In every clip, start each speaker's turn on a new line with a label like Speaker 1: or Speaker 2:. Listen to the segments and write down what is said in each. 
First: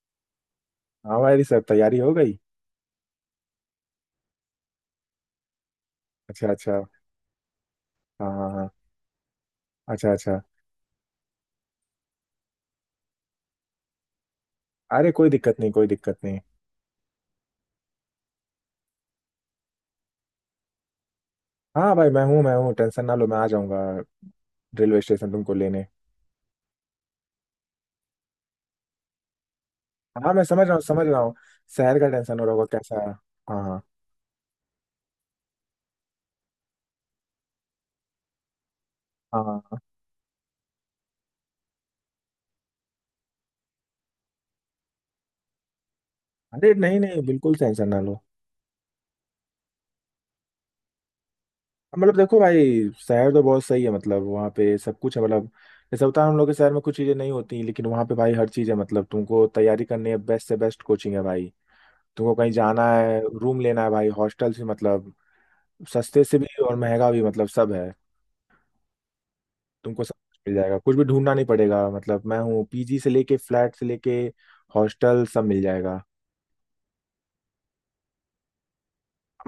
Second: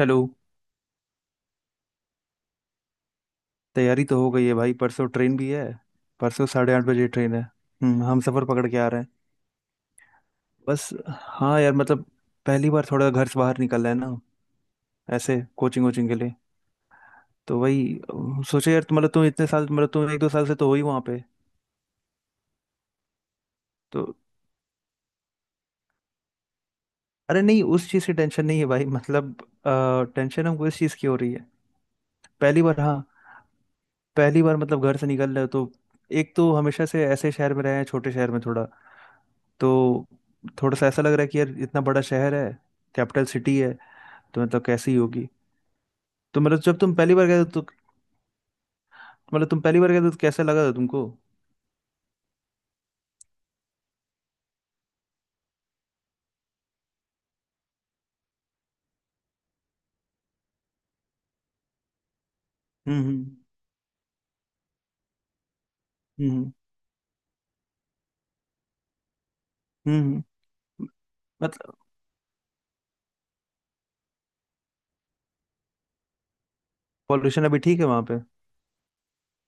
Speaker 1: Hello.
Speaker 2: हाँ भाई sir, तैयारी हो गई।
Speaker 1: तैयारी तो हो गई है भाई, परसों ट्रेन भी है। परसों
Speaker 2: अच्छा,
Speaker 1: साढ़े
Speaker 2: अच्छा।
Speaker 1: आठ बजे ट्रेन है। हम
Speaker 2: हाँ,
Speaker 1: सफ़र
Speaker 2: हाँ,
Speaker 1: पकड़
Speaker 2: हाँ।
Speaker 1: के आ रहे हैं।
Speaker 2: अच्छा, अच्छा।
Speaker 1: बस हाँ यार मतलब पहली बार थोड़ा घर से बाहर निकल रहे हैं ना,
Speaker 2: अरे कोई
Speaker 1: ऐसे
Speaker 2: दिक्कत नहीं,
Speaker 1: कोचिंग
Speaker 2: कोई
Speaker 1: वोचिंग के
Speaker 2: दिक्कत
Speaker 1: लिए।
Speaker 2: नहीं।
Speaker 1: तो वही सोचा यार, मतलब तुम इतने साल, मतलब तुम एक दो साल से तो हो ही वहाँ पे
Speaker 2: हाँ भाई, मैं हूँ, मैं हूँ, टेंशन ना लो, मैं आ जाऊंगा
Speaker 1: तो।
Speaker 2: रेलवे स्टेशन तुमको लेने।
Speaker 1: अरे नहीं उस चीज़ की टेंशन नहीं है भाई, मतलब
Speaker 2: हाँ, मैं
Speaker 1: टेंशन
Speaker 2: समझ
Speaker 1: हमको
Speaker 2: रहा
Speaker 1: इस
Speaker 2: हूँ,
Speaker 1: चीज़
Speaker 2: समझ
Speaker 1: की हो
Speaker 2: रहा
Speaker 1: रही
Speaker 2: हूँ।
Speaker 1: है।
Speaker 2: शहर का टेंशन हो रहा
Speaker 1: पहली
Speaker 2: होगा,
Speaker 1: बार हाँ।
Speaker 2: कैसा है। हाँ, हाँ।
Speaker 1: पहली बार मतलब घर से निकल रहे हो तो। एक तो हमेशा से ऐसे शहर में रहे हैं, छोटे शहर में थोड़ा।
Speaker 2: हाँ, हाँ। हाँ।
Speaker 1: तो थोड़ा सा ऐसा लग रहा है कि यार इतना बड़ा शहर है, कैपिटल सिटी है, तो मतलब कैसी होगी। तो मतलब
Speaker 2: अरे
Speaker 1: जब तुम
Speaker 2: नहीं,
Speaker 1: पहली
Speaker 2: नहीं,
Speaker 1: बार गए थे,
Speaker 2: बिल्कुल
Speaker 1: तो
Speaker 2: टेंशन ना लो।
Speaker 1: कैसा लगा था तुमको।
Speaker 2: मतलब देखो भाई, शहर तो बहुत सही है, मतलब वहाँ पे सब कुछ है। मतलब जैसे होता है हम लोग के शहर में कुछ चीज़ें नहीं होती, लेकिन वहाँ पे भाई हर चीज़ है। मतलब तुमको तैयारी करनी है, बेस्ट से बेस्ट कोचिंग है भाई। तुमको कहीं जाना
Speaker 1: हम्म
Speaker 2: है,
Speaker 1: हम्म
Speaker 2: रूम लेना है भाई, हॉस्टल से, मतलब सस्ते से
Speaker 1: हम्म
Speaker 2: भी और महंगा भी, मतलब सब है।
Speaker 1: हम्म
Speaker 2: तुमको सब
Speaker 1: हम्म।
Speaker 2: कुछ मिल जाएगा, कुछ भी ढूंढना नहीं
Speaker 1: मतलब
Speaker 2: पड़ेगा। मतलब मैं हूँ, पीजी से लेके फ्लैट से लेके हॉस्टल, सब मिल जाएगा।
Speaker 1: पॉल्यूशन अभी ठीक है वहां पे?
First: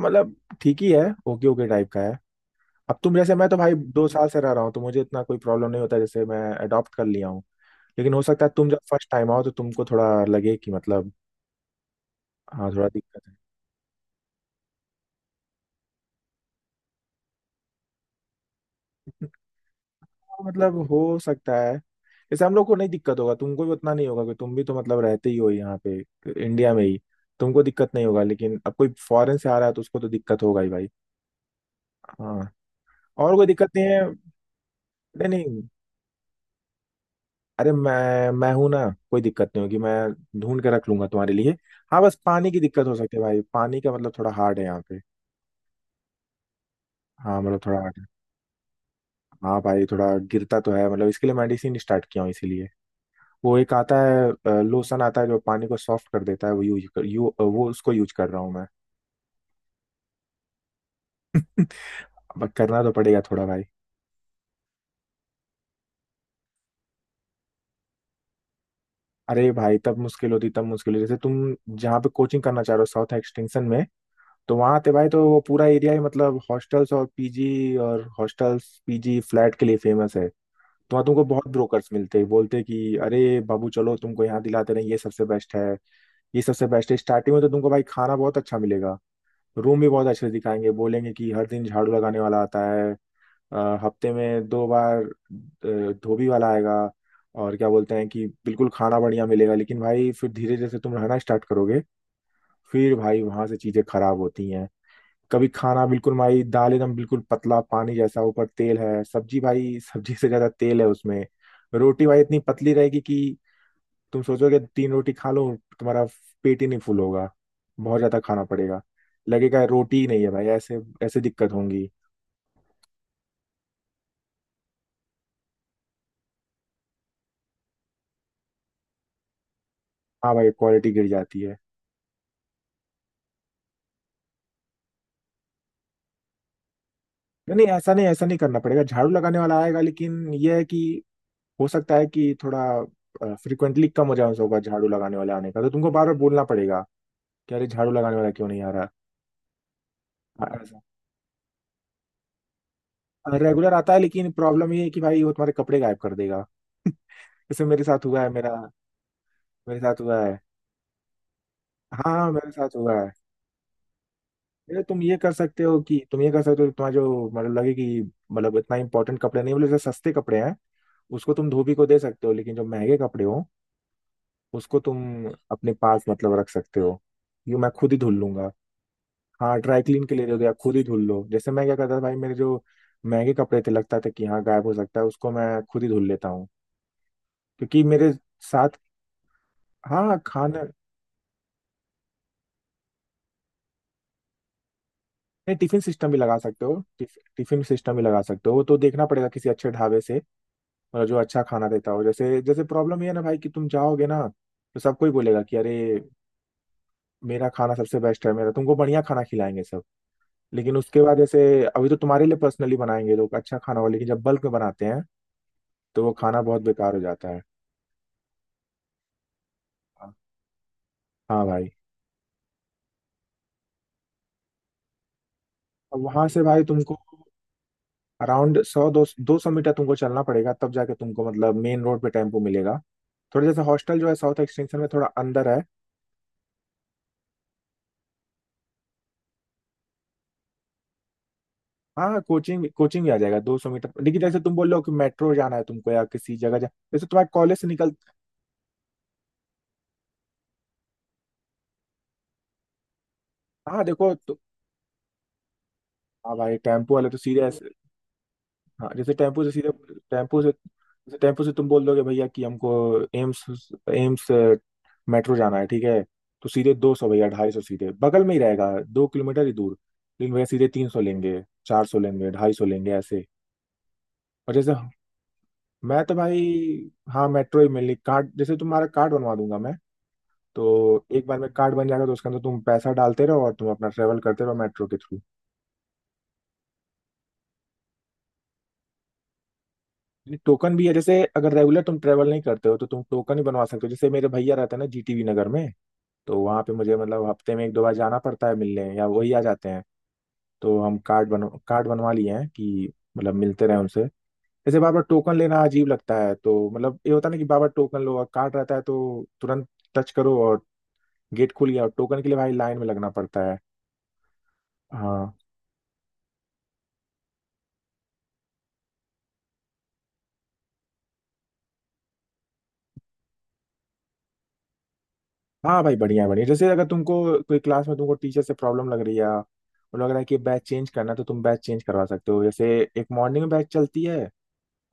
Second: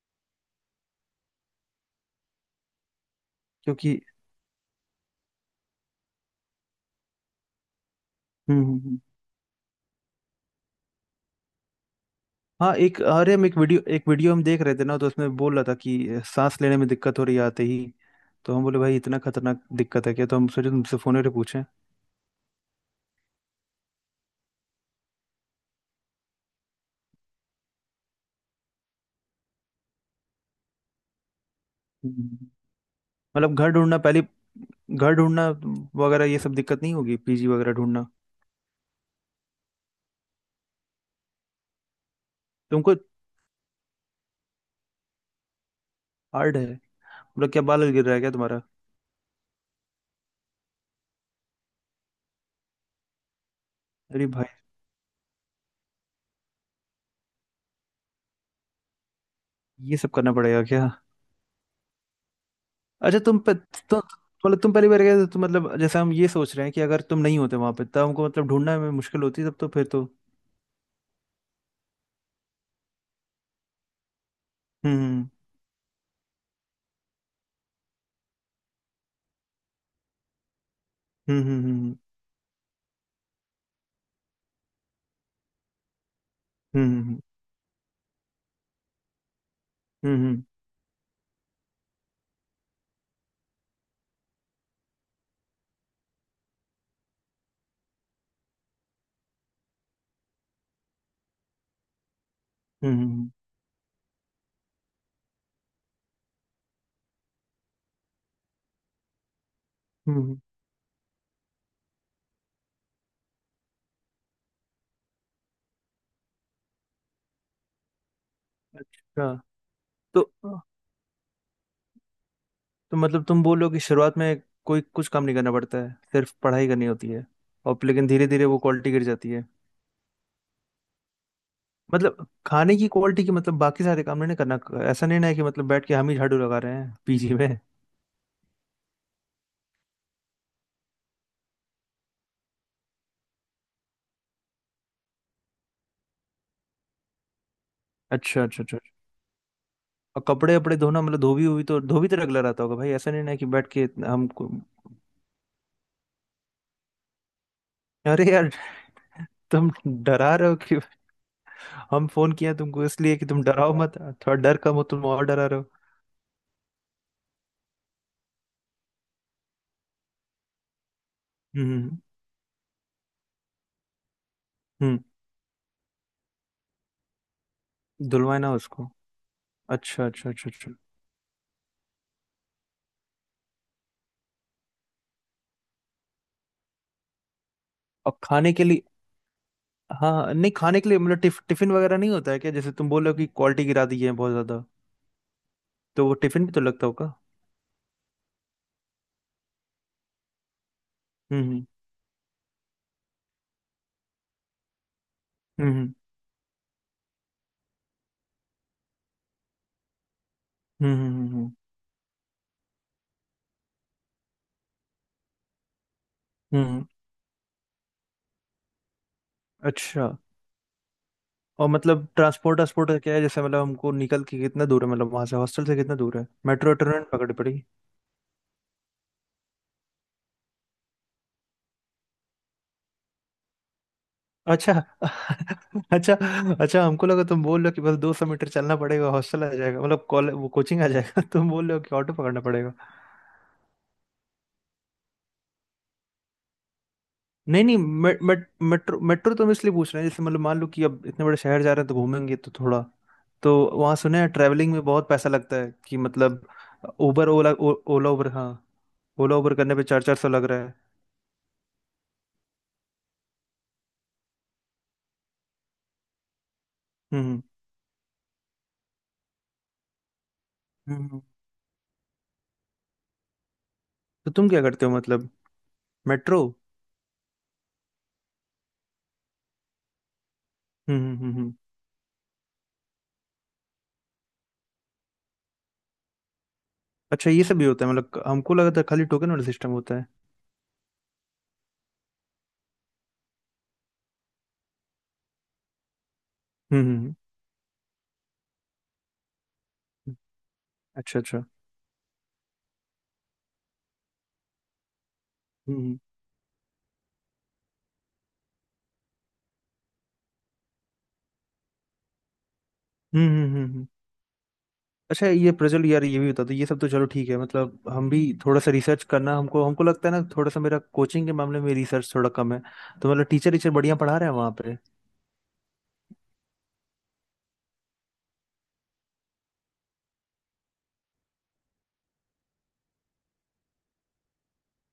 Speaker 2: मतलब ठीक ही है, ओके ओके टाइप का है। अब तुम जैसे, मैं तो भाई
Speaker 1: क्योंकि।
Speaker 2: 2 साल से रह रहा हूँ, तो मुझे इतना कोई प्रॉब्लम नहीं होता, जैसे मैं अडॉप्ट कर लिया हूँ। लेकिन हो सकता है तुम जब
Speaker 1: हम्म।
Speaker 2: फर्स्ट टाइम आओ, तो तुमको थोड़ा लगे कि मतलब हाँ,
Speaker 1: हाँ
Speaker 2: थोड़ा
Speaker 1: एक, अरे
Speaker 2: दिक्कत
Speaker 1: हम एक वीडियो हम देख रहे थे ना, तो उसमें बोल रहा था कि सांस लेने में दिक्कत हो रही है आते ही। तो हम बोले भाई इतना
Speaker 2: है।
Speaker 1: खतरनाक दिक्कत है क्या, तो
Speaker 2: हाँ,
Speaker 1: हम सोचे
Speaker 2: मतलब
Speaker 1: तुमसे
Speaker 2: हो
Speaker 1: फोन पे
Speaker 2: सकता
Speaker 1: पूछें।
Speaker 2: है। जैसे हम लोग को नहीं दिक्कत होगा, तुमको भी उतना नहीं होगा, कि तुम भी तो मतलब रहते ही हो यहाँ पे, इंडिया में ही। तुमको दिक्कत नहीं होगा, लेकिन अब कोई फॉरेन से आ रहा है तो उसको तो दिक्कत होगा ही भाई।
Speaker 1: हम्म।
Speaker 2: हाँ, और कोई
Speaker 1: मतलब घर
Speaker 2: दिक्कत नहीं
Speaker 1: ढूंढना
Speaker 2: है।
Speaker 1: पहले, घर
Speaker 2: नहीं,
Speaker 1: ढूंढना
Speaker 2: नहीं।
Speaker 1: वगैरह ये सब दिक्कत नहीं होगी, पीजी वगैरह
Speaker 2: अरे
Speaker 1: ढूंढना।
Speaker 2: मैं हूं ना, कोई दिक्कत नहीं होगी, मैं ढूंढ के रख लूंगा तुम्हारे लिए। हाँ, बस पानी की दिक्कत हो
Speaker 1: तुमको
Speaker 2: सकती है भाई, पानी का मतलब थोड़ा हार्ड है यहाँ पे।
Speaker 1: हार्ड है?
Speaker 2: हाँ,
Speaker 1: मतलब
Speaker 2: मतलब
Speaker 1: क्या
Speaker 2: थोड़ा
Speaker 1: बाल
Speaker 2: हार्ड है।
Speaker 1: गिर रहा है क्या तुम्हारा?
Speaker 2: हाँ भाई, थोड़ा गिरता तो है, मतलब इसके लिए मेडिसिन स्टार्ट किया हूँ इसीलिए। वो एक आता
Speaker 1: अरे भाई
Speaker 2: है, लोशन आता है जो पानी को सॉफ्ट कर देता है, वो यूज कर यू अ, वो उसको यूज कर रहा हूँ मैं।
Speaker 1: ये सब करना पड़ेगा क्या?
Speaker 2: अब करना तो
Speaker 1: अच्छा
Speaker 2: पड़ेगा
Speaker 1: तुम
Speaker 2: थोड़ा
Speaker 1: पे
Speaker 2: भाई।
Speaker 1: तो, मतलब तुम पहली बार गए थे तो मतलब जैसे हम ये सोच रहे हैं कि अगर तुम नहीं होते वहां पे तब हमको मतलब ढूंढना में मुश्किल होती,
Speaker 2: अरे
Speaker 1: तब तो
Speaker 2: भाई,
Speaker 1: फिर
Speaker 2: तब
Speaker 1: तो।
Speaker 2: मुश्किल होती, तब मुश्किल होती, जैसे तुम जहाँ पे कोचिंग करना चाह रहे हो, साउथ एक्सटेंशन में। तो वहाँ आते भाई तो
Speaker 1: हम्म
Speaker 2: वो पूरा एरिया ही मतलब हॉस्टल्स और पीजी, और हॉस्टल्स, पीजी, फ्लैट के लिए फेमस है। तो वहाँ तुमको
Speaker 1: हम्म
Speaker 2: बहुत
Speaker 1: हम्म
Speaker 2: ब्रोकर्स
Speaker 1: हम्म
Speaker 2: मिलते हैं, बोलते हैं कि अरे बाबू चलो, तुमको यहाँ दिलाते रहे, ये सबसे बेस्ट है, ये सबसे
Speaker 1: हम्म
Speaker 2: बेस्ट है।
Speaker 1: हम्म हम्म
Speaker 2: स्टार्टिंग में तो तुमको भाई खाना बहुत अच्छा मिलेगा। रूम भी बहुत
Speaker 1: हम्म,
Speaker 2: अच्छे से
Speaker 1: हम्म,
Speaker 2: दिखाएंगे, बोलेंगे कि हर दिन झाड़ू लगाने वाला आता है, अ, हफ्ते में दो बार, धोबी वाला आएगा। और क्या बोलते हैं कि बिल्कुल खाना बढ़िया मिलेगा। लेकिन भाई फिर धीरे धीरे से तुम रहना स्टार्ट करोगे, फिर
Speaker 1: हम्म
Speaker 2: भाई
Speaker 1: हम्म,
Speaker 2: वहां से चीजें खराब होती हैं। कभी खाना बिल्कुल भाई, दाल एकदम बिल्कुल पतला पानी जैसा, ऊपर तेल है, सब्जी भाई, सब्जी
Speaker 1: हम्म, हम्म,
Speaker 2: से
Speaker 1: हम्म।
Speaker 2: ज्यादा तेल है उसमें। रोटी भाई इतनी पतली रहेगी कि तुम सोचोगे तीन रोटी खा लो, तुम्हारा पेट ही नहीं फुल होगा, बहुत ज्यादा खाना पड़ेगा।
Speaker 1: अच्छा
Speaker 2: लगेगा रोटी ही नहीं
Speaker 1: तो
Speaker 2: है भाई, ऐसे ऐसे दिक्कत होंगी।
Speaker 1: तो मतलब तुम बोल रहे हो कि शुरुआत में कोई कुछ काम नहीं करना पड़ता है, सिर्फ पढ़ाई करनी होती है, और लेकिन धीरे धीरे वो क्वालिटी गिर जाती है।
Speaker 2: हाँ भाई, क्वालिटी गिर जाती है।
Speaker 1: मतलब खाने की क्वालिटी की, मतलब बाकी सारे काम नहीं ना करना। ऐसा नहीं ना है कि मतलब बैठ के हम ही झाड़ू लगा रहे हैं पीजी में।
Speaker 2: नहीं, नहीं, ऐसा नहीं, ऐसा नहीं करना पड़ेगा, झाड़ू लगाने वाला आएगा, लेकिन यह है कि हो सकता है कि थोड़ा फ्रिक्वेंटली कम हो जाए होगा झाड़ू लगाने वाले आने का, तो तुमको बार बार बोलना पड़ेगा कि अरे झाड़ू लगाने वाला
Speaker 1: अच्छा
Speaker 2: क्यों नहीं
Speaker 1: अच्छा
Speaker 2: आ
Speaker 1: अच्छा
Speaker 2: रहा।
Speaker 1: अच्छा। और
Speaker 2: हाँ,
Speaker 1: कपड़े वपड़े
Speaker 2: ऐसा
Speaker 1: धोना, मतलब धोबी हुई तो धोबी तो रगला रहता होगा भाई, ऐसा नहीं ना है कि बैठ
Speaker 2: रेगुलर
Speaker 1: के
Speaker 2: आता है, लेकिन
Speaker 1: हमको।
Speaker 2: प्रॉब्लम ये है कि भाई वो तुम्हारे कपड़े गायब कर देगा। जैसे मेरे साथ हुआ
Speaker 1: अरे
Speaker 2: है
Speaker 1: यार
Speaker 2: मेरा
Speaker 1: तुम
Speaker 2: मेरे साथ हुआ
Speaker 1: डरा
Speaker 2: है।
Speaker 1: रहे हो कि, हम
Speaker 2: हाँ, हाँ,
Speaker 1: फोन
Speaker 2: मेरे
Speaker 1: किया
Speaker 2: साथ
Speaker 1: तुमको
Speaker 2: हुआ है।
Speaker 1: इसलिए कि तुम डराओ मत, थोड़ा डर कम
Speaker 2: ये
Speaker 1: हो,
Speaker 2: तुम
Speaker 1: तुम
Speaker 2: ये
Speaker 1: और
Speaker 2: कर
Speaker 1: डरा रहे
Speaker 2: सकते
Speaker 1: हो।
Speaker 2: हो कि तुम ये कर सकते हो कि तुम्हारा जो मतलब लगे कि, मतलब इतना इंपॉर्टेंट कपड़े नहीं बोले, जैसे सस्ते कपड़े हैं, उसको तुम
Speaker 1: हम्म
Speaker 2: धोबी को दे
Speaker 1: हम्म
Speaker 2: सकते हो, लेकिन जो महंगे कपड़े हो, उसको तुम
Speaker 1: हम्म,
Speaker 2: अपने पास मतलब रख सकते हो। यूँ मैं खुद ही धुल
Speaker 1: धुलवाए
Speaker 2: लूंगा।
Speaker 1: ना उसको।
Speaker 2: हाँ, ड्राई क्लीन
Speaker 1: अच्छा
Speaker 2: के लिए
Speaker 1: अच्छा
Speaker 2: दे दो,
Speaker 1: अच्छा
Speaker 2: या
Speaker 1: अच्छा।
Speaker 2: खुद ही धुल लो। जैसे मैं क्या करता था भाई, मेरे जो महंगे कपड़े थे, लगता था कि हाँ गायब हो सकता है, उसको मैं खुद ही धुल लेता हूँ, क्योंकि मेरे
Speaker 1: और खाने के
Speaker 2: साथ।
Speaker 1: लिए? हाँ
Speaker 2: हाँ,
Speaker 1: हाँ, नहीं
Speaker 2: खाना।
Speaker 1: खाने के लिए मतलब टिफिन वगैरह नहीं होता है क्या, जैसे तुम बोल रहे हो कि क्वालिटी गिरा दी है बहुत ज्यादा?
Speaker 2: नहीं, टिफिन
Speaker 1: तो
Speaker 2: सिस्टम
Speaker 1: वो
Speaker 2: भी लगा
Speaker 1: टिफिन भी तो
Speaker 2: सकते हो,
Speaker 1: लगता होगा।
Speaker 2: टिफिन सिस्टम भी लगा सकते हो, वो तो देखना पड़ेगा किसी अच्छे ढाबे से। मतलब जो अच्छा
Speaker 1: हम्म
Speaker 2: खाना देता हो। जैसे जैसे प्रॉब्लम ये है ना भाई कि तुम जाओगे ना, तो सब कोई बोलेगा कि
Speaker 1: हम्म
Speaker 2: अरे
Speaker 1: हम्म
Speaker 2: मेरा खाना सबसे बेस्ट है, मेरा तुमको बढ़िया खाना खिलाएंगे सब। लेकिन
Speaker 1: हम्म
Speaker 2: उसके
Speaker 1: हम्म
Speaker 2: बाद
Speaker 1: हम्म, हम्म,
Speaker 2: जैसे,
Speaker 1: हम्म,
Speaker 2: अभी तो तुम्हारे लिए पर्सनली बनाएंगे लोग अच्छा खाना हो, लेकिन जब बल्क में बनाते हैं तो वो खाना बहुत
Speaker 1: हम्म।
Speaker 2: बेकार हो जाता है।
Speaker 1: अच्छा
Speaker 2: हाँ
Speaker 1: और
Speaker 2: भाई।
Speaker 1: मतलब ट्रांसपोर्ट ट्रांसपोर्ट का क्या है जैसे, मतलब हमको निकल के कितना दूर है, मतलब वहां से हॉस्टल से कितना
Speaker 2: अब
Speaker 1: दूर
Speaker 2: वहां
Speaker 1: है,
Speaker 2: से भाई
Speaker 1: मेट्रो
Speaker 2: तुमको
Speaker 1: ट्रेन पकड़ पड़ी?
Speaker 2: अराउंड सौ दो 200 मीटर तुमको चलना पड़ेगा, तब जाके तुमको मतलब मेन रोड पे टेम्पो मिलेगा। थोड़ा, जैसे हॉस्टल जो है साउथ
Speaker 1: अच्छा
Speaker 2: एक्सटेंशन में, थोड़ा अंदर है।
Speaker 1: अच्छा। अच्छा हमको लगा तुम बोल रहे हो कि बस दो सौ मीटर चलना पड़ेगा, हॉस्टल आ जाएगा, मतलब कॉलेज वो कोचिंग आ जाएगा। तुम बोल रहे हो कि
Speaker 2: हाँ,
Speaker 1: ऑटो
Speaker 2: हाँ,
Speaker 1: पकड़ना
Speaker 2: कोचिंग
Speaker 1: पड़ेगा।
Speaker 2: कोचिंग भी आ जाएगा 200 मीटर, लेकिन जैसे तुम बोल रहे हो कि मेट्रो जाना है तुमको, या किसी जगह जा, जैसे तुम्हारे कॉलेज
Speaker 1: नहीं
Speaker 2: से
Speaker 1: नहीं
Speaker 2: निकल।
Speaker 1: मे, मे, मेट्रो मेट्रो तो हम इसलिए पूछ रहे हैं जैसे, मतलब मान लो कि अब इतने बड़े शहर जा रहे हैं तो घूमेंगे तो थोड़ा। तो
Speaker 2: हाँ
Speaker 1: वहाँ
Speaker 2: देखो
Speaker 1: सुने हैं
Speaker 2: तो।
Speaker 1: ट्रैवलिंग में बहुत पैसा लगता है कि
Speaker 2: हाँ
Speaker 1: मतलब,
Speaker 2: भाई, टेम्पो वाले तो
Speaker 1: उबर
Speaker 2: सीधे
Speaker 1: ओला,
Speaker 2: ऐसे।
Speaker 1: ओला उबर हाँ,
Speaker 2: हाँ, जैसे
Speaker 1: ओला
Speaker 2: टेम्पो से
Speaker 1: उबर
Speaker 2: सीधे,
Speaker 1: करने पे चार चार सौ
Speaker 2: टेम्पो
Speaker 1: लग
Speaker 2: से,
Speaker 1: रहा है।
Speaker 2: जैसे टेम्पो से तुम बोल दोगे भैया कि हमको एम्स एम्स मेट्रो जाना है, ठीक है। तो सीधे 200 भैया,
Speaker 1: हम्म
Speaker 2: 250, सीधे बगल में ही रहेगा, 2 किलोमीटर ही दूर। लेकिन भैया सीधे तीन
Speaker 1: हम्म
Speaker 2: सौ
Speaker 1: हम्म।
Speaker 2: लेंगे, 400 लेंगे, 250 लेंगे, ऐसे।
Speaker 1: तो तुम
Speaker 2: और
Speaker 1: क्या
Speaker 2: जैसे
Speaker 1: करते हो मतलब?
Speaker 2: मैं तो भाई,
Speaker 1: मेट्रो?
Speaker 2: हाँ मेट्रो ही मिली कार्ड, जैसे तुम्हारा कार्ड बनवा दूंगा मैं।
Speaker 1: हम्म
Speaker 2: तो
Speaker 1: हम्म
Speaker 2: एक
Speaker 1: हम्म
Speaker 2: बार में
Speaker 1: हम्म।
Speaker 2: कार्ड बन जाएगा, तो उसके अंदर तुम पैसा डालते रहो और तुम अपना ट्रेवल करते रहो मेट्रो के थ्रू।
Speaker 1: अच्छा ये सब भी होता है, मतलब हमको लगा था खाली टोकन वाला सिस्टम होता है।
Speaker 2: टोकन भी है, जैसे अगर रेगुलर तुम ट्रेवल नहीं करते हो तो तुम टोकन ही बनवा सकते हो। जैसे मेरे भैया रहते हैं ना, जीटीवी नगर में, तो वहाँ पे
Speaker 1: हम्म
Speaker 2: मुझे
Speaker 1: हम्म
Speaker 2: मतलब हफ्ते में एक दो बार जाना पड़ता है मिलने, या वही आ जाते हैं।
Speaker 1: हम्म।
Speaker 2: तो हम
Speaker 1: अच्छा अच्छा।
Speaker 2: कार्ड बनवा लिए हैं कि मतलब मिलते रहे उनसे। जैसे बार बार टोकन लेना
Speaker 1: हम्म
Speaker 2: अजीब
Speaker 1: हम्म
Speaker 2: लगता है, तो मतलब ये होता है ना कि बार बार टोकन लो, और कार्ड रहता है तो तुरंत टच करो और गेट खुल गया, और टोकन के लिए भाई लाइन में लगना
Speaker 1: हम्म
Speaker 2: पड़ता
Speaker 1: हम्म
Speaker 2: है।
Speaker 1: हम्म, हम्म। अच्छा
Speaker 2: हाँ।
Speaker 1: ये प्रज्वल यार, ये भी बता दो, ये सब तो चलो ठीक है, मतलब हम भी थोड़ा सा रिसर्च करना, हमको हमको लगता है ना थोड़ा सा मेरा कोचिंग के मामले में रिसर्च थोड़ा कम है। तो मतलब टीचर टीचर बढ़िया पढ़ा रहे हैं वहाँ पे?
Speaker 2: हाँ भाई, बढ़िया, बढ़िया। जैसे अगर तुमको कोई क्लास में तुमको टीचर से प्रॉब्लम लग रही है और लग रहा है कि बैच चेंज करना है, तो तुम बैच चेंज करवा सकते हो। जैसे एक मॉर्निंग में बैच चलती है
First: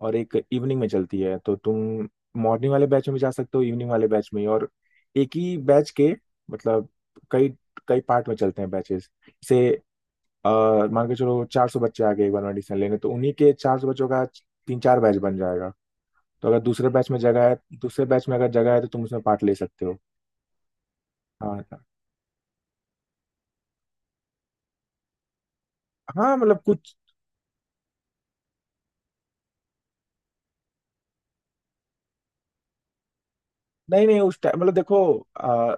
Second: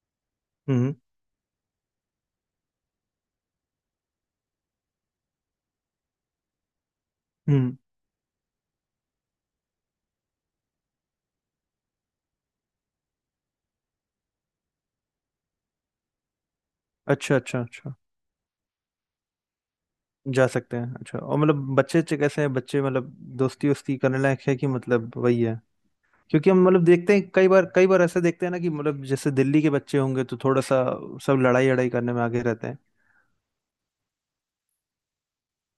Speaker 2: और एक इवनिंग में
Speaker 1: हम्म
Speaker 2: चलती है, तो तुम मॉर्निंग वाले बैच में भी जा सकते हो, इवनिंग वाले बैच में भी। और एक ही बैच के मतलब कई
Speaker 1: हम्म।
Speaker 2: कई पार्ट में चलते हैं बैचेस, जैसे अ, मान के चलो 400 बच्चे आ गए एक बार में एडमिशन लेने, तो उन्हीं के 400 बच्चों का तीन चार बैच बन जाएगा। तो अगर दूसरे बैच में
Speaker 1: अच्छा
Speaker 2: जगह है,
Speaker 1: अच्छा अच्छा
Speaker 2: दूसरे बैच में अगर जगह है, तो तुम उसमें पार्ट ले सकते हो।
Speaker 1: जा सकते हैं। अच्छा और मतलब
Speaker 2: हाँ।
Speaker 1: बच्चे अच्छे कैसे हैं बच्चे, मतलब दोस्ती वोस्ती करने लायक है कि मतलब वही है,
Speaker 2: हाँ
Speaker 1: क्योंकि
Speaker 2: मतलब
Speaker 1: हम मतलब
Speaker 2: कुछ।
Speaker 1: देखते हैं कई बार, कई बार ऐसा देखते हैं ना कि मतलब जैसे दिल्ली के बच्चे होंगे तो थोड़ा सा सब लड़ाई लड़ाई करने में आगे रहते हैं।
Speaker 2: नहीं, नहीं, उस टाइम मतलब देखो, आ,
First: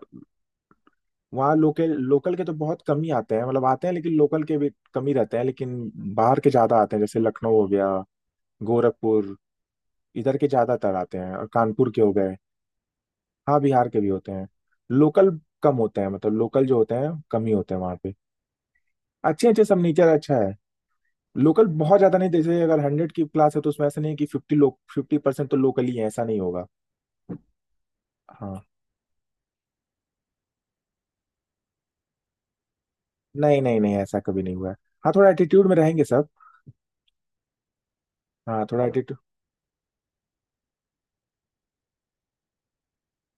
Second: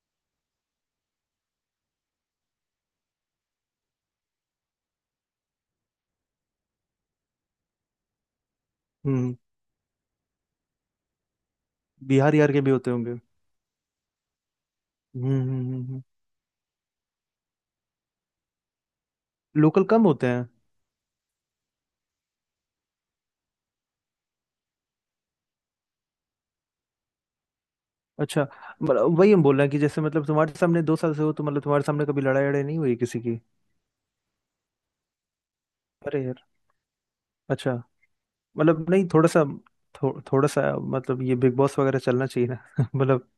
Speaker 2: वहाँ लोकल लोकल के तो बहुत कम ही आते हैं, मतलब आते हैं लेकिन लोकल के भी कम ही रहते हैं, लेकिन बाहर के ज्यादा आते हैं, जैसे लखनऊ हो गया,
Speaker 1: हम्म।
Speaker 2: गोरखपुर, इधर के ज्यादातर आते हैं, और कानपुर के हो
Speaker 1: बिहार
Speaker 2: गए।
Speaker 1: यार के भी होते होंगे।
Speaker 2: हाँ, बिहार के भी होते हैं। लोकल कम होते
Speaker 1: हम्म।
Speaker 2: हैं, मतलब लोकल जो होते हैं कम ही होते हैं वहाँ पे। अच्छे अच्छे सब,
Speaker 1: लोकल कम
Speaker 2: नेचर
Speaker 1: होते
Speaker 2: अच्छा
Speaker 1: हैं।
Speaker 2: है। लोकल बहुत ज्यादा नहीं, जैसे अगर 100 की क्लास है तो उसमें ऐसा नहीं है कि 50 लोग, 50% तो लोकल ही है, ऐसा नहीं होगा।
Speaker 1: अच्छा
Speaker 2: हाँ।
Speaker 1: मतलब वही हम बोल रहे हैं कि जैसे मतलब तुम्हारे सामने दो साल से हो, तो मतलब तुम्हारे सामने कभी लड़ाई लड़ाई नहीं हुई किसी की?
Speaker 2: नहीं, नहीं, नहीं, ऐसा कभी नहीं हुआ है। हाँ, थोड़ा एटीट्यूड में रहेंगे
Speaker 1: अरे
Speaker 2: सब।
Speaker 1: यार। अच्छा
Speaker 2: हाँ, थोड़ा
Speaker 1: मतलब नहीं,
Speaker 2: एटीट्यूड।
Speaker 1: थोड़ा सा थोड़ा सा, मतलब ये बिग बॉस वगैरह चलना चाहिए ना मतलब।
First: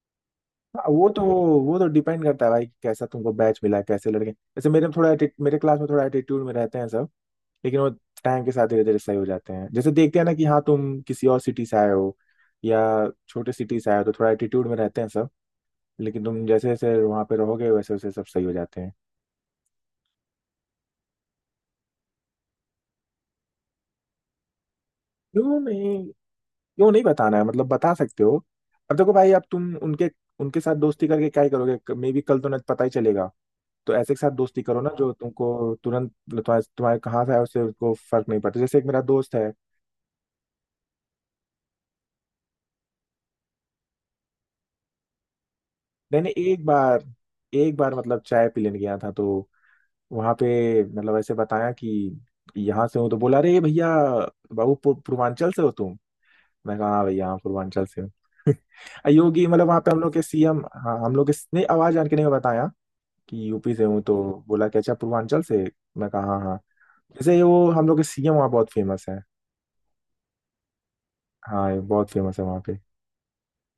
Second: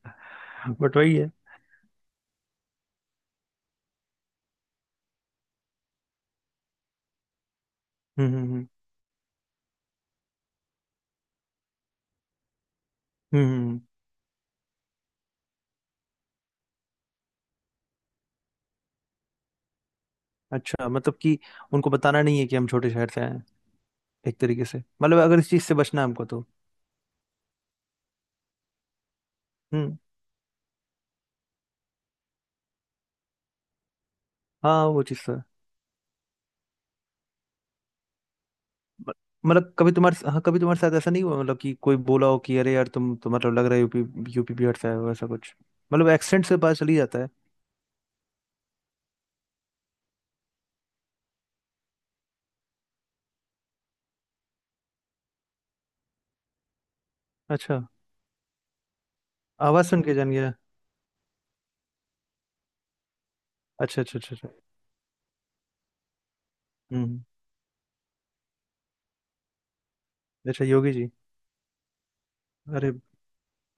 Speaker 2: हाँ,
Speaker 1: बट वही है।
Speaker 2: वो तो डिपेंड करता है भाई कि कैसा तुमको बैच मिला है, कैसे लड़के, जैसे मेरे में थोड़ा मेरे क्लास में थोड़ा एटीट्यूड में रहते हैं सब। लेकिन वो
Speaker 1: हम्म
Speaker 2: टाइम के
Speaker 1: हम्म
Speaker 2: साथ
Speaker 1: हम्म
Speaker 2: धीरे धीरे सही हो जाते हैं। जैसे देखते हैं ना कि हाँ, तुम किसी और सिटी से आए हो या छोटे सिटी
Speaker 1: हम्म।
Speaker 2: से आए हो, तो थोड़ा एटीट्यूड में रहते हैं सब। लेकिन तुम जैसे जैसे वहाँ पे रहोगे, वैसे वैसे सब सही हो जाते हैं।
Speaker 1: अच्छा मतलब कि उनको बताना नहीं है कि हम छोटे शहर से आए हैं एक तरीके से, मतलब अगर इस
Speaker 2: क्यों
Speaker 1: चीज से बचना
Speaker 2: नहीं,
Speaker 1: है हमको तो।
Speaker 2: क्यों नहीं बताना है, मतलब बता सकते हो। अब देखो भाई, अब तुम
Speaker 1: हम्म।
Speaker 2: उनके उनके साथ दोस्ती करके क्या ही करोगे, मे बी कल तो न पता ही चलेगा। तो ऐसे के साथ दोस्ती करो
Speaker 1: हाँ
Speaker 2: ना
Speaker 1: वो
Speaker 2: जो
Speaker 1: चीज तो है।
Speaker 2: तुमको तुरंत तुम्हारे तुम्हारे कहाँ से आया उससे, उसको फर्क नहीं पड़ता, जैसे एक मेरा
Speaker 1: म-
Speaker 2: दोस्त है।
Speaker 1: मतलब कभी तुम्हारे, हाँ कभी तुम्हारे साथ ऐसा नहीं हुआ मतलब कि कोई बोला हो कि अरे यार तुम, तुम्हारा लग रहा है यूपी, यूपी बिहार से आए हो ऐसा कुछ? मतलब
Speaker 2: मैंने
Speaker 1: एक्सेंट से
Speaker 2: एक
Speaker 1: पता चली
Speaker 2: बार,
Speaker 1: जाता है।
Speaker 2: मतलब चाय पी लेने गया था, तो वहां पे मतलब ऐसे बताया कि यहाँ से हूँ, तो बोला, अरे भैया बाबू पूर्वांचल से हो तुम। मैं कहा हाँ भैया, हाँ
Speaker 1: अच्छा।
Speaker 2: पूर्वांचल से हूँ। योगी, मतलब वहां
Speaker 1: आवाज
Speaker 2: पे हम
Speaker 1: सुन
Speaker 2: लोग
Speaker 1: के
Speaker 2: के
Speaker 1: जान गया।
Speaker 2: सीएम। हाँ हम लोग के, नहीं, आवाज जान के नहीं बताया कि यूपी से हूँ
Speaker 1: अच्छा
Speaker 2: तो
Speaker 1: अच्छा अच्छा अच्छा।
Speaker 2: बोला कि अच्छा पूर्वांचल से। मैं कहा हाँ हाँ।
Speaker 1: हम्म हम्म।
Speaker 2: जैसे वो हम लोग के सीएम वहाँ बहुत फेमस है।
Speaker 1: अच्छा योगी जी।
Speaker 2: हाँ ये बहुत फेमस है वहाँ पे।
Speaker 1: अरे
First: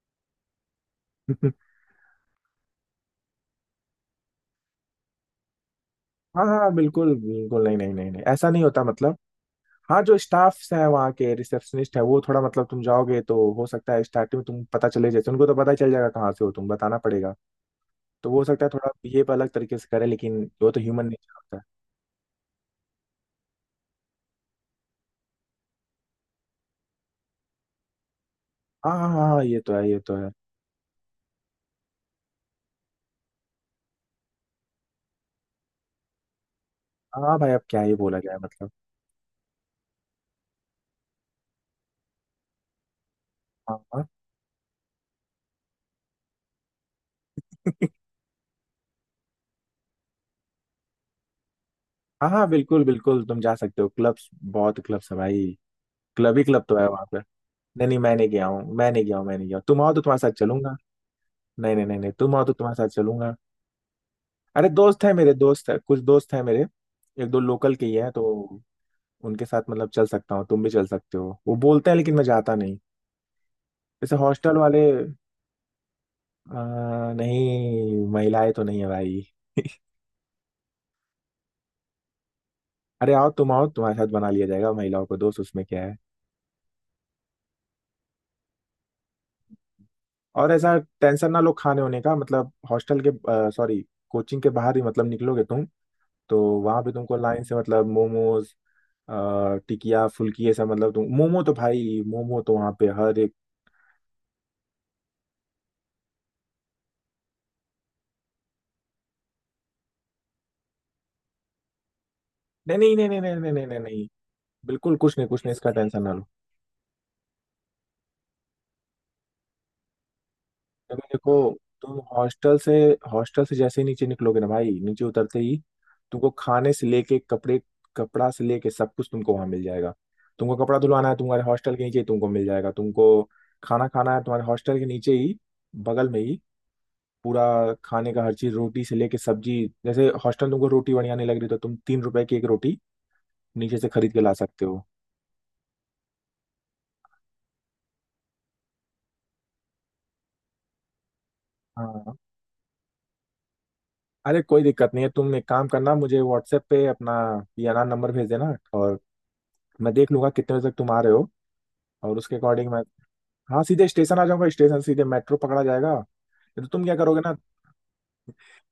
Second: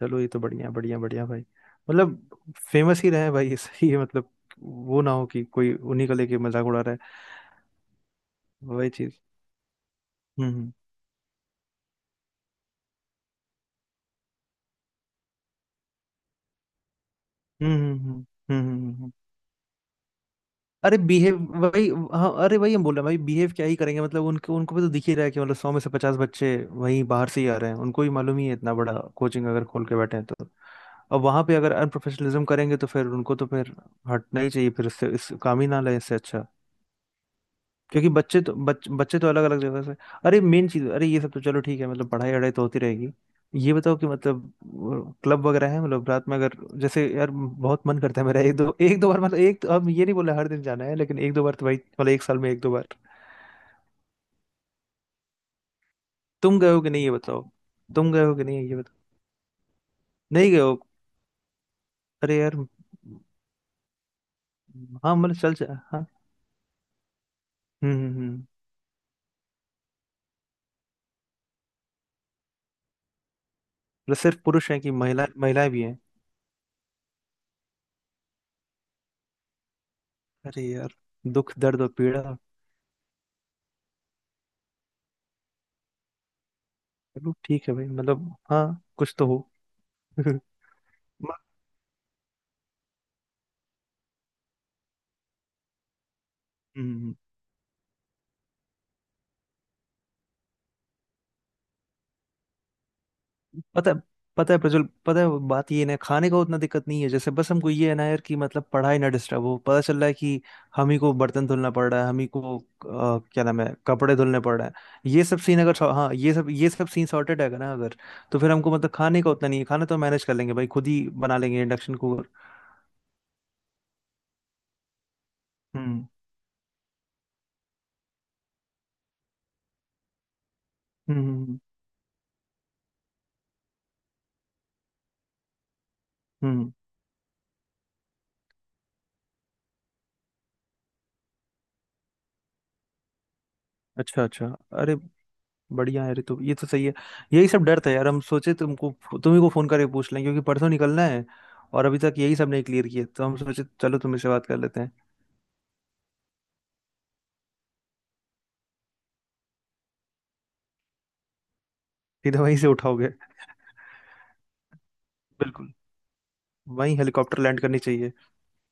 Speaker 1: चलो ये तो बढ़िया बढ़िया बढ़िया भाई, मतलब फेमस ही रहे भाई सही है मतलब, वो ना हो कि कोई उन्हीं को लेके
Speaker 2: हाँ
Speaker 1: मजाक
Speaker 2: हाँ,
Speaker 1: उड़ा रहा
Speaker 2: बिल्कुल बिल्कुल, नहीं नहीं नहीं नहीं, ऐसा नहीं
Speaker 1: है
Speaker 2: होता
Speaker 1: वही
Speaker 2: मतलब।
Speaker 1: चीज।
Speaker 2: हाँ, जो
Speaker 1: हम्म
Speaker 2: स्टाफ्स हैं वहाँ के, रिसेप्शनिस्ट है, वो थोड़ा मतलब तुम जाओगे तो हो सकता है स्टार्टिंग में तुम पता चले, जैसे उनको तो पता ही चल जाएगा कहाँ से हो तुम, बताना पड़ेगा।
Speaker 1: हम्म हम्म हम्म
Speaker 2: तो वो हो सकता
Speaker 1: हम्म
Speaker 2: है
Speaker 1: हम्म,
Speaker 2: थोड़ा
Speaker 1: हम्म, हम्म,
Speaker 2: बिहेव अलग तरीके से करे, लेकिन वो तो
Speaker 1: अरे
Speaker 2: ह्यूमन नेचर
Speaker 1: बिहेव,
Speaker 2: होता है।
Speaker 1: वही। हाँ अरे वही हम बोल रहे हैं भाई, बिहेव क्या ही करेंगे, मतलब उनको, भी तो दिख ही रहा है कि मतलब सौ में से पचास बच्चे वहीं बाहर से ही आ रहे हैं, उनको भी मालूम ही है, इतना
Speaker 2: हाँ
Speaker 1: बड़ा
Speaker 2: हाँ हाँ हाँ,
Speaker 1: कोचिंग
Speaker 2: ये
Speaker 1: अगर
Speaker 2: तो
Speaker 1: खोल
Speaker 2: है
Speaker 1: के
Speaker 2: ये तो
Speaker 1: बैठे हैं
Speaker 2: है।
Speaker 1: तो। अब वहां पे अगर अनप्रोफेशनलिज्म करेंगे तो फिर उनको तो फिर हटना ही चाहिए, फिर इससे इस काम ही ना लें इससे अच्छा।
Speaker 2: हाँ भाई, अब क्या ही
Speaker 1: क्योंकि
Speaker 2: बोला जाए
Speaker 1: बच्चे तो
Speaker 2: मतलब।
Speaker 1: बच्चे तो अलग अलग जगह से। अरे मेन चीज, अरे ये सब तो चलो ठीक है, मतलब पढ़ाई वढ़ाई तो होती रहेगी। ये
Speaker 2: हाँ
Speaker 1: बताओ
Speaker 2: हाँ।
Speaker 1: कि मतलब क्लब वगैरह है, मतलब रात में अगर, जैसे यार बहुत मन करता है मेरा एक दो, एक दो बार मतलब, एक तो, अब ये नहीं बोला हर दिन जाना है लेकिन एक दो बार तो भाई, मतलब एक
Speaker 2: हाँ
Speaker 1: साल
Speaker 2: हाँ,
Speaker 1: में एक दो
Speaker 2: बिल्कुल
Speaker 1: बार।
Speaker 2: बिल्कुल, तुम जा सकते हो, क्लब्स बहुत क्लब्स है भाई। क्लब ही
Speaker 1: तुम
Speaker 2: क्लब
Speaker 1: गए
Speaker 2: तो
Speaker 1: हो
Speaker 2: है
Speaker 1: कि नहीं
Speaker 2: वहाँ
Speaker 1: ये
Speaker 2: पे।
Speaker 1: बताओ।
Speaker 2: नहीं नहीं,
Speaker 1: तुम
Speaker 2: मैं
Speaker 1: गए
Speaker 2: नहीं
Speaker 1: हो कि
Speaker 2: गया हूँ,
Speaker 1: नहीं ये
Speaker 2: मैं
Speaker 1: बताओ।
Speaker 2: नहीं गया हूँ, मैं नहीं गया हूँ। तुम आओ तो तुम्हारे साथ
Speaker 1: नहीं गए हो?
Speaker 2: चलूंगा। नहीं नहीं नहीं नहीं, तुम
Speaker 1: अरे
Speaker 2: आओ तो
Speaker 1: यार।
Speaker 2: तुम्हारे साथ चलूंगा। अरे दोस्त है
Speaker 1: हाँ
Speaker 2: मेरे,
Speaker 1: मतलब चल
Speaker 2: दोस्त
Speaker 1: चल
Speaker 2: है, कुछ
Speaker 1: हाँ।
Speaker 2: दोस्त है मेरे। एक दो लोकल के ही हैं, तो
Speaker 1: हम्म।
Speaker 2: उनके साथ मतलब चल सकता हूँ, तुम भी चल सकते हो, वो बोलते हैं, लेकिन मैं जाता नहीं। जैसे
Speaker 1: मतलब सिर्फ
Speaker 2: हॉस्टल
Speaker 1: पुरुष हैं
Speaker 2: वाले।
Speaker 1: कि महिला, महिलाएं भी हैं?
Speaker 2: नहीं महिलाएं तो नहीं है भाई।
Speaker 1: अरे यार दुख दर्द और पीड़ा।
Speaker 2: अरे आओ, तुम आओ, तुम्हारे साथ बना लिया जाएगा महिलाओं को दोस्त, उसमें क्या है।
Speaker 1: चलो ठीक है भाई मतलब हाँ, कुछ तो हो।
Speaker 2: और ऐसा टेंशन
Speaker 1: म-
Speaker 2: ना लो खाने होने का, मतलब हॉस्टल के, सॉरी, कोचिंग के बाहर ही मतलब निकलोगे तुम, तो वहां पे
Speaker 1: हम्म,
Speaker 2: तुमको लाइन से मतलब मोमोज, टिकिया, फुल्की, ऐसा मतलब। तुम मोमो तो भाई, मोमो तो वहां पे हर एक।
Speaker 1: पता है, पता है प्रज्वल, पता है बात ये है ना, खाने का उतना दिक्कत नहीं है जैसे, बस हमको ये है ना यार कि मतलब पढ़ाई ना डिस्टर्ब हो, पता चल रहा है कि हम ही को बर्तन धुलना पड़ रहा है, हम ही को
Speaker 2: नहीं नहीं नहीं नहीं नहीं
Speaker 1: क्या
Speaker 2: नहीं
Speaker 1: नाम
Speaker 2: नहीं
Speaker 1: है
Speaker 2: नहीं नहीं,
Speaker 1: कपड़े धुलने पड़ रहे हैं।
Speaker 2: बिल्कुल कुछ
Speaker 1: ये
Speaker 2: नहीं
Speaker 1: सब
Speaker 2: कुछ नहीं,
Speaker 1: सीन
Speaker 2: इसका
Speaker 1: अगर
Speaker 2: टेंशन
Speaker 1: हाँ,
Speaker 2: ना लो।
Speaker 1: ये सब सीन सॉर्टेड है ना अगर, तो फिर हमको मतलब खाने का उतना नहीं है, खाना तो मैनेज कर लेंगे भाई खुद
Speaker 2: देखो
Speaker 1: ही बना
Speaker 2: देखो,
Speaker 1: लेंगे, इंडक्शन
Speaker 2: तुम
Speaker 1: कुकर।
Speaker 2: हॉस्टल से जैसे ही नीचे निकलोगे ना भाई, नीचे उतरते ही
Speaker 1: हम्म
Speaker 2: तुमको खाने से लेके कपड़े, कपड़ा से लेके सब कुछ तुमको वहां मिल जाएगा। तुमको कपड़ा धुलवाना है,
Speaker 1: हम्म
Speaker 2: तुम्हारे
Speaker 1: हम्म
Speaker 2: हॉस्टल के नीचे ही तुमको मिल जाएगा। तुमको खाना खाना है, तुम्हारे हॉस्टल के नीचे ही, बगल में ही,
Speaker 1: हम्म,
Speaker 2: पूरा खाने का हर चीज, रोटी से लेके सब्जी। जैसे हॉस्टल तुमको रोटी बढ़िया नहीं लग रही, तो तुम 3 रुपए की एक रोटी नीचे से खरीद के
Speaker 1: अच्छा
Speaker 2: ला
Speaker 1: अच्छा।
Speaker 2: सकते हो।
Speaker 1: अरे बढ़िया है ऋतु, ये तो सही है। यही सब डर था यार, हम सोचे तुमको, तुम्ही को फोन करके पूछ लें, क्योंकि परसों निकलना है और अभी तक
Speaker 2: हाँ,
Speaker 1: यही सब नहीं क्लियर किए, तो हम सोचे चलो तुम इससे
Speaker 2: अरे
Speaker 1: बात कर
Speaker 2: कोई
Speaker 1: लेते
Speaker 2: दिक्कत
Speaker 1: हैं।
Speaker 2: नहीं है। तुम एक काम करना, मुझे व्हाट्सएप पे अपना याना नंबर भेज देना, और मैं देख लूंगा कितने बजे तक तुम आ रहे हो, और उसके
Speaker 1: सीधे वहीं से
Speaker 2: अकॉर्डिंग मैं।
Speaker 1: उठाओगे?
Speaker 2: हाँ, सीधे स्टेशन आ जाऊंगा, स्टेशन सीधे मेट्रो पकड़ा
Speaker 1: बिल्कुल।
Speaker 2: जाएगा, नहीं तो तुम क्या
Speaker 1: वहीं
Speaker 2: करोगे ना।
Speaker 1: हेलीकॉप्टर लैंड करनी चाहिए।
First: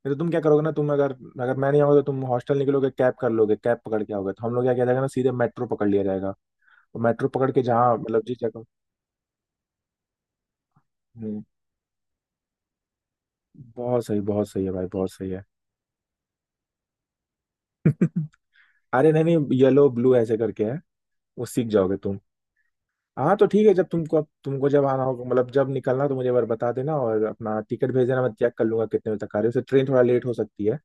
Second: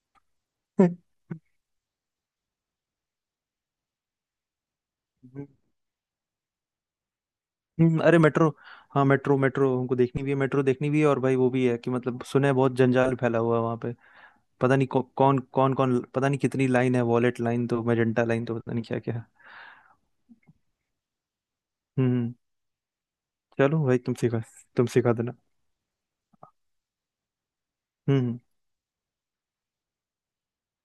Speaker 2: नहीं तो तुम क्या करोगे ना तुम अगर, अगर मैं नहीं आऊंगा तो तुम हॉस्टल निकलोगे, कैब कर लोगे, कैब पकड़ के आओगे, तो हम लोग क्या किया जाएगा ना, सीधे
Speaker 1: हम्म,
Speaker 2: मेट्रो पकड़ लिया जाएगा। और मेट्रो पकड़ के जहाँ
Speaker 1: अरे
Speaker 2: मतलब जिस
Speaker 1: मेट्रो,
Speaker 2: जगह।
Speaker 1: हाँ मेट्रो, मेट्रो हमको देखनी भी है, मेट्रो देखनी भी है, और भाई
Speaker 2: हम्म,
Speaker 1: वो भी है कि मतलब सुना है बहुत जंजाल फैला हुआ है वहाँ पे।
Speaker 2: बहुत सही, बहुत सही है
Speaker 1: पता
Speaker 2: भाई,
Speaker 1: नहीं
Speaker 2: बहुत सही
Speaker 1: कौन
Speaker 2: है।
Speaker 1: कौन कौन, पता नहीं कितनी लाइन है, वॉलेट लाइन तो मैजेंटा लाइन तो पता नहीं क्या
Speaker 2: अरे
Speaker 1: क्या
Speaker 2: नहीं
Speaker 1: है।
Speaker 2: नहीं, येलो, ब्लू ऐसे करके है, वो सीख जाओगे।
Speaker 1: हम्म।
Speaker 2: हाँ तो ठीक है,
Speaker 1: चलो
Speaker 2: जब
Speaker 1: भाई तुम
Speaker 2: तुमको,
Speaker 1: सिखा,
Speaker 2: जब
Speaker 1: तुम
Speaker 2: आना
Speaker 1: सिखा
Speaker 2: होगा
Speaker 1: देना।
Speaker 2: मतलब जब निकलना हो, तो मुझे एक बार बता देना, और अपना टिकट भेज देना, मैं
Speaker 1: हम्म।
Speaker 2: चेक कर लूंगा कितने बजे तक आ रही है। वैसे ट्रेन थोड़ा लेट हो सकती है।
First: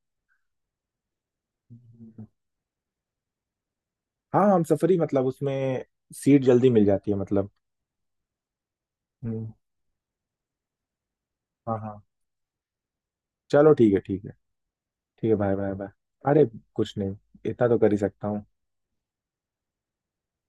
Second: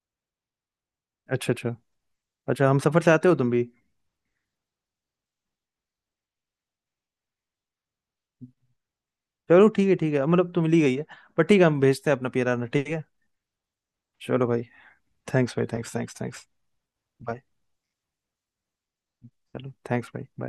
Speaker 1: अच्छा अच्छा।
Speaker 2: हम्म।
Speaker 1: अच्छा हम सफर से आते हो तुम भी?
Speaker 2: हाँ हम सफरी मतलब, उसमें सीट जल्दी मिल जाती है मतलब। हम्म,
Speaker 1: चलो ठीक है ठीक है, मतलब तुम ली गई है, पर ठीक है,
Speaker 2: हाँ
Speaker 1: हम
Speaker 2: हाँ,
Speaker 1: भेजते हैं अपना पियराना ठीक है।
Speaker 2: चलो ठीक है ठीक है
Speaker 1: चलो भाई।
Speaker 2: ठीक है, बाय
Speaker 1: थैंक्स भाई,
Speaker 2: बाय बाय।
Speaker 1: थैंक्स थैंक्स
Speaker 2: अरे
Speaker 1: थैंक्स।
Speaker 2: कुछ नहीं,
Speaker 1: बाय।
Speaker 2: इतना तो कर ही सकता हूँ।
Speaker 1: चलो थैंक्स भाई बाय।